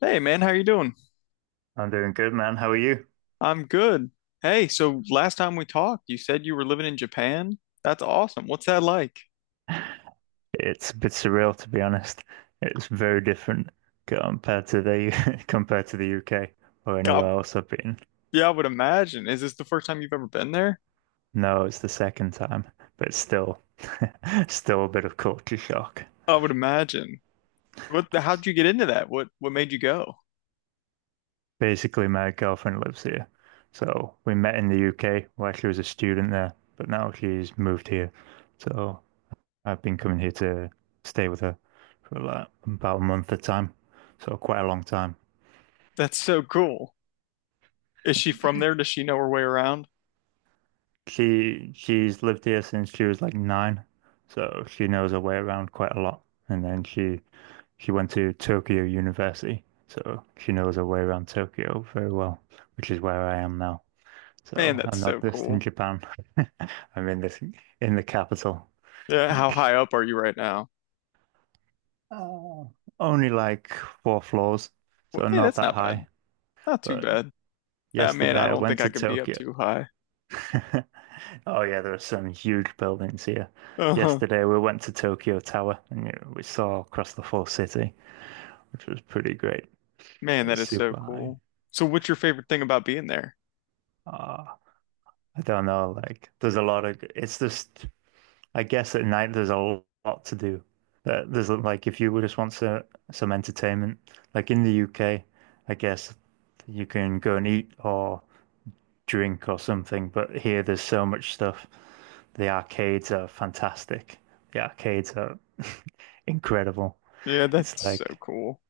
Hey man, how you doing? I'm doing good, man. How are you? I'm good. Hey, so last time we talked, you said you were living in Japan. That's awesome. What's that like? It's a bit surreal, to be honest. It's very different compared to the U- compared to the UK or anywhere God, else I've been. yeah, I would imagine. Is this the first time you've ever been there? No, it's the second time, but still, still a bit of culture shock. I would imagine. How'd you get into that? What made you go? Basically, my girlfriend lives here, so we met in the UK where she was a student there, but now she's moved here. So I've been coming here to stay with her for like about a month at a time, so quite a long time. That's so cool. Is she from there? Does she know her way around? She's lived here since she was like nine, so she knows her way around quite a lot. And then she went to Tokyo University, so she knows her way around Tokyo very well, which is where I am now. Man, So that's I'm not so just in cool. Japan. I'm in this in the capital. Yeah, how Like, high up are you right now? uh, only like four floors, Well, so hey, not that's that not bad. high. Not too But bad. Ah, man, I yesterday I don't went think I to could be up Tokyo. too high. Oh yeah, there are some huge buildings here. Uh-huh. Yesterday we went to Tokyo Tower and you we saw across the full city, which was pretty great. Man, that It's is so super high. cool. So what's your favorite thing about being there? Ah, I don't know, like there's a lot of it's just I guess at night there's a lot to do. There's like if you just want some entertainment, like in the UK, I guess you can go and eat or drink or something, but here there's so much stuff. The arcades are fantastic. The arcades are incredible. Yeah, It's that's so like cool.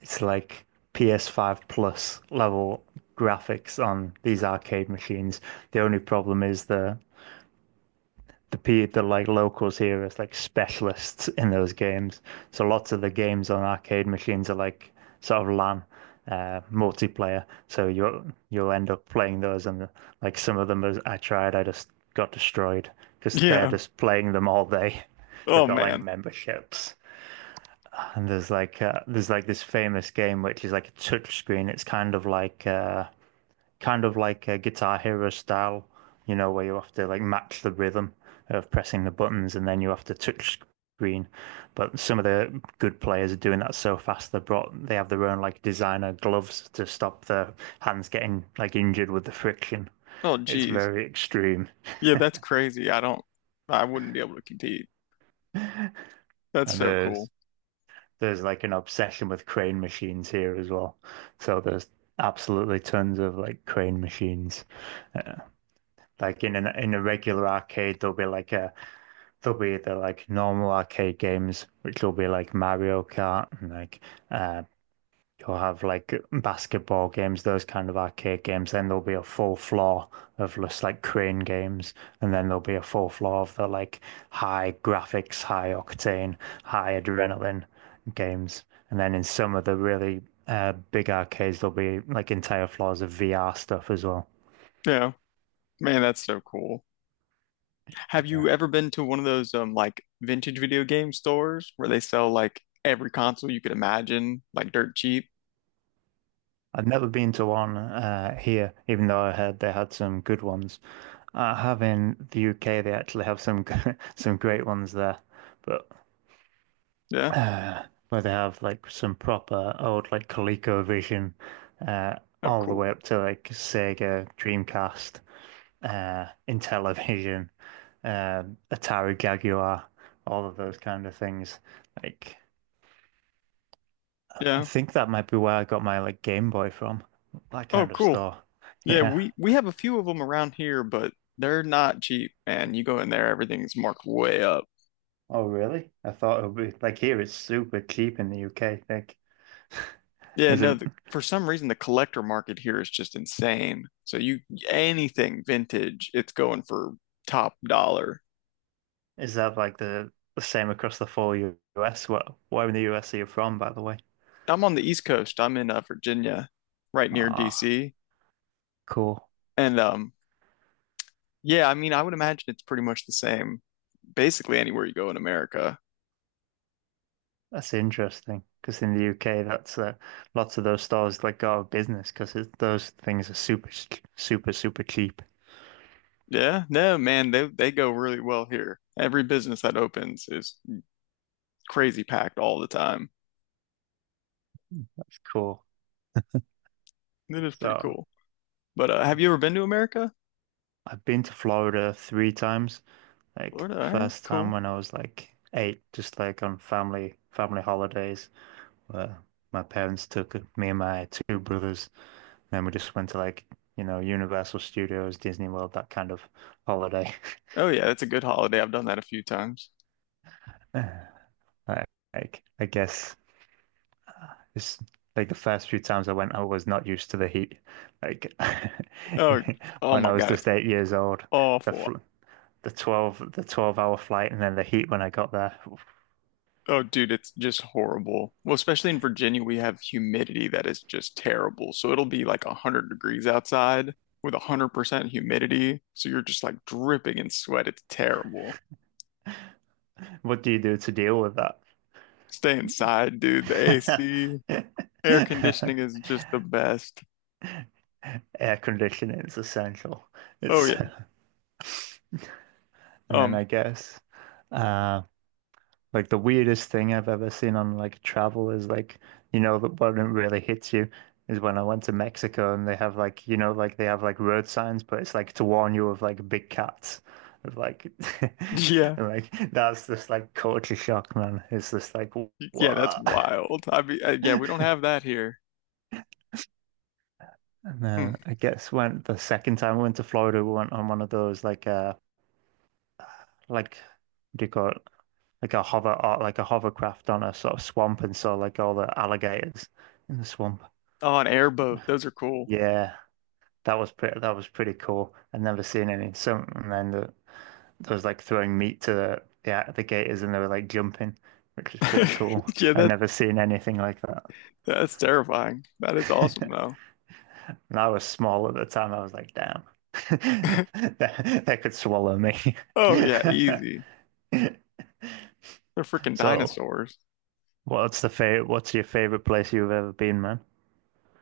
it's like PS5 plus level graphics on these arcade machines. The only problem is the like locals here as like specialists in those games. So lots of the games on arcade machines are like sort of LAN, multiplayer. So you'll end up playing those, and like some of them as I tried, I just got destroyed because they're Yeah. just playing them all day. They've Oh got like man. memberships, and there's like this famous game which is like a touch screen. It's kind of like a Guitar Hero style, where you have to like match the rhythm of pressing the buttons and then you have to touch screen. But some of the good players are doing that so fast. They have their own like designer gloves to stop their hands getting like injured with the friction. Oh It's geez. very extreme. Yeah, that's crazy. I wouldn't be able to compete. And That's so cool. there's like an obsession with crane machines here as well. So there's absolutely tons of like crane machines. Uh, Like in an in a regular arcade, there'll be the like normal arcade games, which will be like Mario Kart and like uh you'll have like basketball games, those kind of arcade games. Then there'll be a full floor of just like crane games, and then there'll be a full floor of the like high graphics, high octane, high adrenaline games. And then in some of the really big arcades there'll be like entire floors of VR stuff as well. Yeah. Man, that's so cool. Have you Yeah. ever been to one of those like vintage video game stores where they sell like every console you could imagine, like dirt cheap? I've never been to one here, even though I heard they had some good ones. I have in the UK, they actually have some great ones there, but Yeah. uh, where they have like some proper old like ColecoVision, uh, Oh all the cool. way up to like Sega Dreamcast, Intellivision, uh, Atari Jaguar, all of those kind of things. Like I Yeah. think that might be where I got my like Game Boy from, that Oh kind of cool. store. Yeah, Yeah. we have a few of them around here, but they're not cheap, man. You go in there, everything's marked way up. Oh, really? I thought it would be like here it's super cheap in the UK. Like, Yeah, is it? no, for some reason the collector market here is just insane. So you Anything vintage, it's going for top dollar. Is that like the same across the full US? Well, where in the US are you from, by the way? I'm on the East Coast. I'm in Virginia, right near Ah, DC. cool. And yeah, I mean, I would imagine it's pretty much the same basically anywhere you go in America. That's interesting. Because in the UK, that's lots of those stores like go out of business because those things are super, super cheap. Yeah, no, man, they go really well here. Every business that opens is crazy packed all the time. That's cool. It is pretty So cool. But have you ever been to America? I've been to Florida three times. Like Florida, the all right, first time cool. when I was like eight, just like on family holidays, where my parents took me and my two brothers. Then we just went to like, Universal Studios, Disney World, that kind of holiday. Oh yeah, that's a good holiday. I've done that a few times. Like, like, I guess it's like the first few times I went, I was not used to the heat. Like Oh, oh when my I was God, it's just 8 years old, the awful. fl the 12 the 12-hour flight and then the heat when I got there. Oh, dude, it's just horrible. Well, especially in Virginia, we have humidity that is just terrible. So it'll be like 100 degrees outside with 100% humidity. So you're just like dripping in sweat. It's terrible. What do you do to deal with Stay inside, dude. The that? AC, air conditioning is just the best. Air conditioning is essential. Oh It's yeah. and then Um, I guess. Um, Like the weirdest thing I've ever seen on like travel is like, the one really hits you is when I went to Mexico and they have like they have like road signs, but it's like to warn you of like big cats. Of like, yeah. and like that's just like culture shock, man. It's just like Yeah, that's what? wild. I mean, yeah, we don't have that here. And Hmm. then I guess when the second time we went to Florida, we went on one of those like what do you call it? Like a hover or like a hovercraft on a sort of swamp and saw like all the alligators in the swamp. Oh, an airboat. Those are cool. Yeah, that was pretty. That was pretty cool. I'd never seen any. Some and then the, there was like throwing meat to the gators, and they were like jumping, which was pretty cool. Yeah, I'd never seen anything like that. that's terrifying. That is awesome though. And I was small at the time. I was like, damn, they could swallow me. Oh yeah, easy. They're freaking So, dinosaurs. what's the favorite? What's your favorite place you've ever been, man?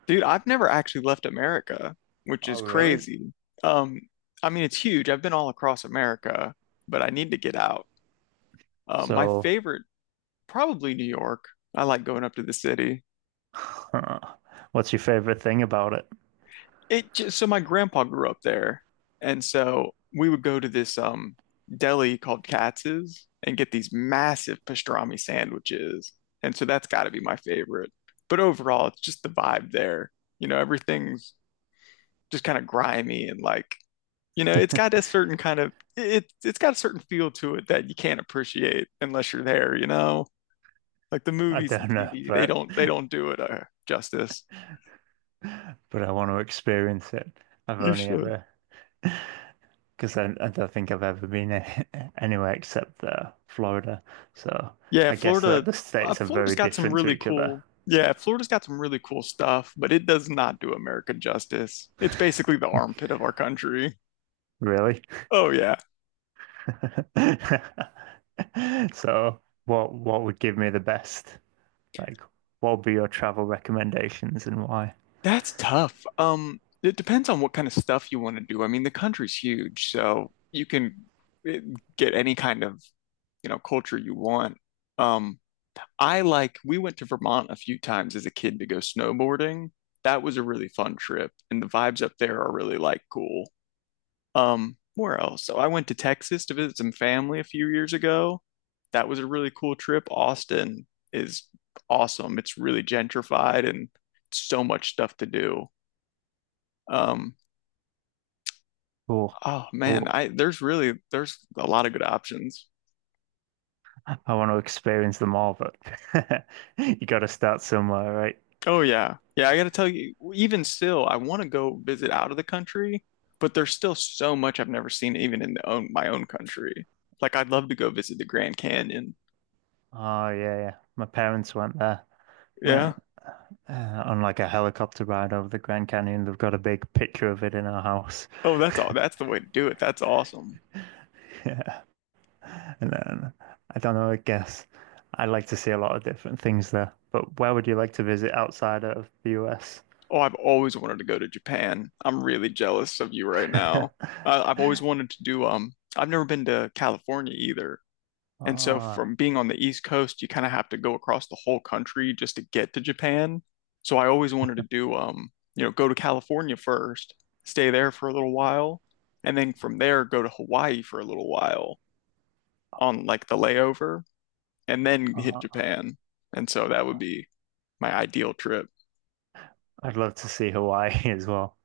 Dude, I've never actually left America, which is Oh, really? crazy. Um, I mean it's huge. I've been all across America, but I need to get out. Um, my So, favorite, probably New York. I like going up to the city. what's your favorite thing about it? It just so my grandpa grew up there. And so we would go to this deli called Katz's and get these massive pastrami sandwiches. And so that's got to be my favorite. But overall, it's just the vibe there. You know, everything's just kind of grimy, and it's got a certain kind of it's got a certain feel to it that you can't appreciate unless you're there, you know, like the I movies and don't know, TV, but they don't do it justice. but I want to experience it. I've You only should. ever, because I don't think I've ever been anywhere except Florida. So Yeah, I guess Florida, that the states are Florida's very got some different to really each other, cool, Florida's got some really cool stuff, but it does not do America justice. It's basically the armpit of our country. really. Oh yeah. So what would give me the best? Like, what would be your travel recommendations and why? That's tough. It depends on what kind of stuff you want to do. I mean, the country's huge, so you can eh, get any kind of, you know, culture you want. Um, we went to Vermont a few times as a kid to go snowboarding. That was a really fun trip, and the vibes up there are really like cool. Where else? So I went to Texas to visit some family a few years ago. That was a really cool trip. Austin is awesome. It's really gentrified and so much stuff to do. Um, Oh, oh man, oh, I there's really there's a lot of good options. I want to experience them all, but you got to start somewhere, right? Oh yeah. Yeah, I gotta tell you, even still, I want to go visit out of the country, but there's still so much I've never seen even in the own my own country. Like I'd love to go visit the Grand Canyon. Oh yeah, yeah. My parents went there. When Yeah. On like a helicopter ride over the Grand Canyon. They've got a big picture of it in our house. Oh, that's all. That's the way to do it. That's awesome. Yeah. And then I don't know, I guess I'd like to see a lot of different things there. But where would you like to visit outside of the US? Oh, I've always wanted to go to Japan. I'm really jealous of you right now. I've always wanted to do I've never been to California either. And so Ah, from being on the East Coast, you kind of have to go across the whole country just to get to Japan. So I always wanted to do, you know, go to California first, stay there for a little while, and then from there go to Hawaii for a little while on like the layover and then hit ah, Japan. And so that would be my ideal trip. I'd love to see Hawaii as well.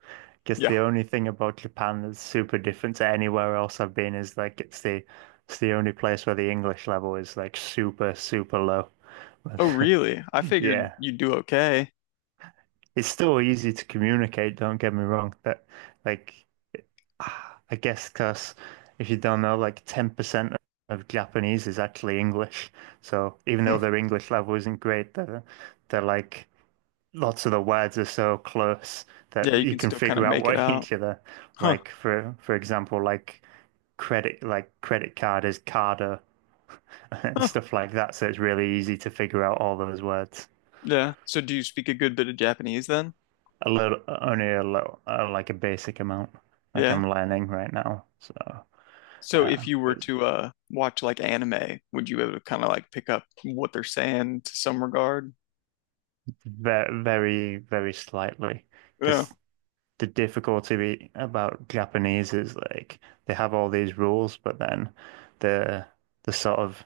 Guess the Yeah. only thing about Japan that's super different to anywhere else I've been is like it's the only place where the English level is like super, super low. Oh, But really? I figured yeah. you'd do okay. It's still easy to communicate, don't get me wrong. That, like, I guess because if you don't know, like 10% of Japanese is actually English. So even though Hmm. their English level isn't great, they're like, lots of the words are so close that Yeah, you you can can still kind of figure out make it what out. each other, Huh. like, for example, like credit card is carder and Huh. stuff like that. So it's really easy to figure out all those words. Yeah. So do you speak a good bit of Japanese then? A little, only a little, like a basic amount. Like Yeah. I'm learning right now, so So if you were it's to watch like anime, would you be able to kind of like pick up what they're saying to some regard? very, very, very slightly. Yeah. Because the difficulty about Japanese is like they have all these rules, but then the the sort of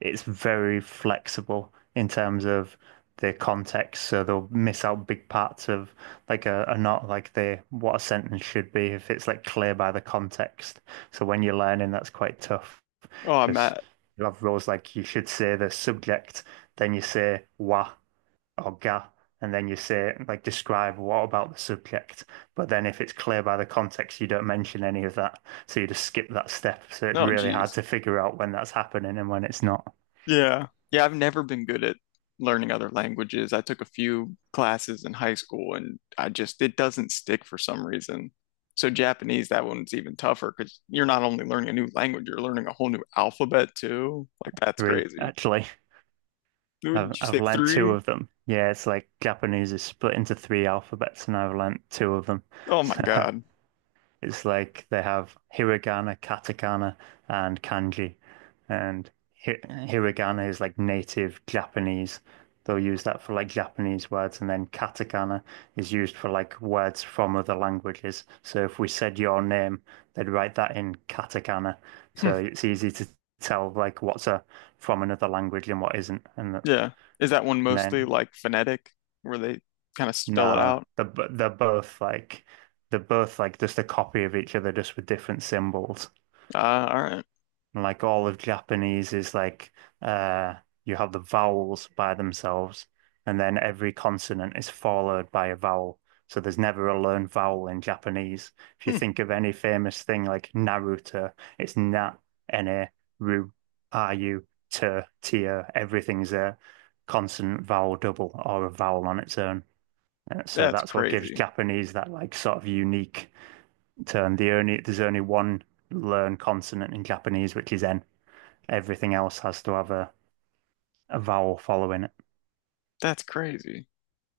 it's very flexible in terms of the context, so they'll miss out big parts of like a not like the what a sentence should be if it's like clear by the context. So when you're learning, that's quite tough. Oh, I'm Because at. you have rules like you should say the subject, then you say wa or ga, and then you say like describe what about the subject. But then if it's clear by the context, you don't mention any of that, so you just skip that step. So it's Oh, really hard geez. to figure out when that's happening and when it's not. Yeah. Yeah, I've never been good at learning other languages. I took a few classes in high school, and I just it doesn't stick for some reason. So Japanese, that one's even tougher because you're not only learning a new language, you're learning a whole new alphabet too. Like that's Three, crazy. actually. I've Would you I've say learnt two three? of them. Yeah, it's like Japanese is split into three alphabets, and I've learnt two of them. Oh my So God. it's like they have hiragana, katakana, and kanji. And hiragana is like native Japanese. They'll use that for like Japanese words, and then katakana is used for like words from other languages. So if we said your name, they'd write that in katakana. So it's easy to tell like what's a from another language and what isn't. And, Yeah. Is that one and mostly then like phonetic where they kind of spell it no, out? they're both like just a copy of each other, just with different symbols. Uh, all right. And like all of Japanese is like uh you have the vowels by themselves and then every consonant is followed by a vowel. So there's never a learned vowel in Japanese. If you Hmm. think of any famous thing like Naruto, it's na, na, ru, ru, te, tia, everything's a consonant vowel double or a vowel on its own. So That's that's what gives crazy. Japanese that like sort of unique turn. There's only one learned consonant in Japanese, which is N. Everything else has to have a vowel following it. That's crazy.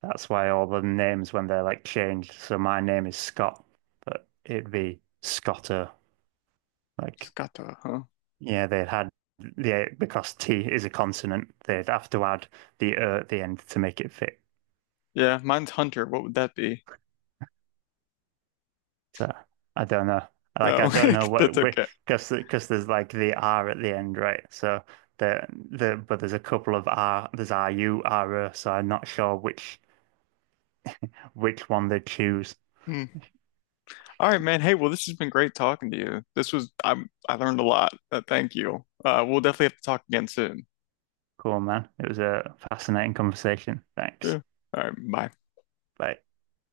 That's why all the names when they're like changed. So my name is Scott, but it'd be Scotter. Like Scotto, huh? yeah, they'd had the because T is a consonant, they'd have to add the at the end to make it fit. Yeah, mine's Hunter. What would that be? So I don't know. Like I Oh, don't know that's what okay. because there's like the R at the end, right? So the but there's a couple of R. There's R U R O, so I'm not sure which one they choose. Hmm. All right, man. Hey, well, this has been great talking to you. This was I learned a lot. Thank you. We'll definitely have to talk again soon. Cool, man. It was a fascinating conversation. Thanks. Yeah. All right. Bye. Bye.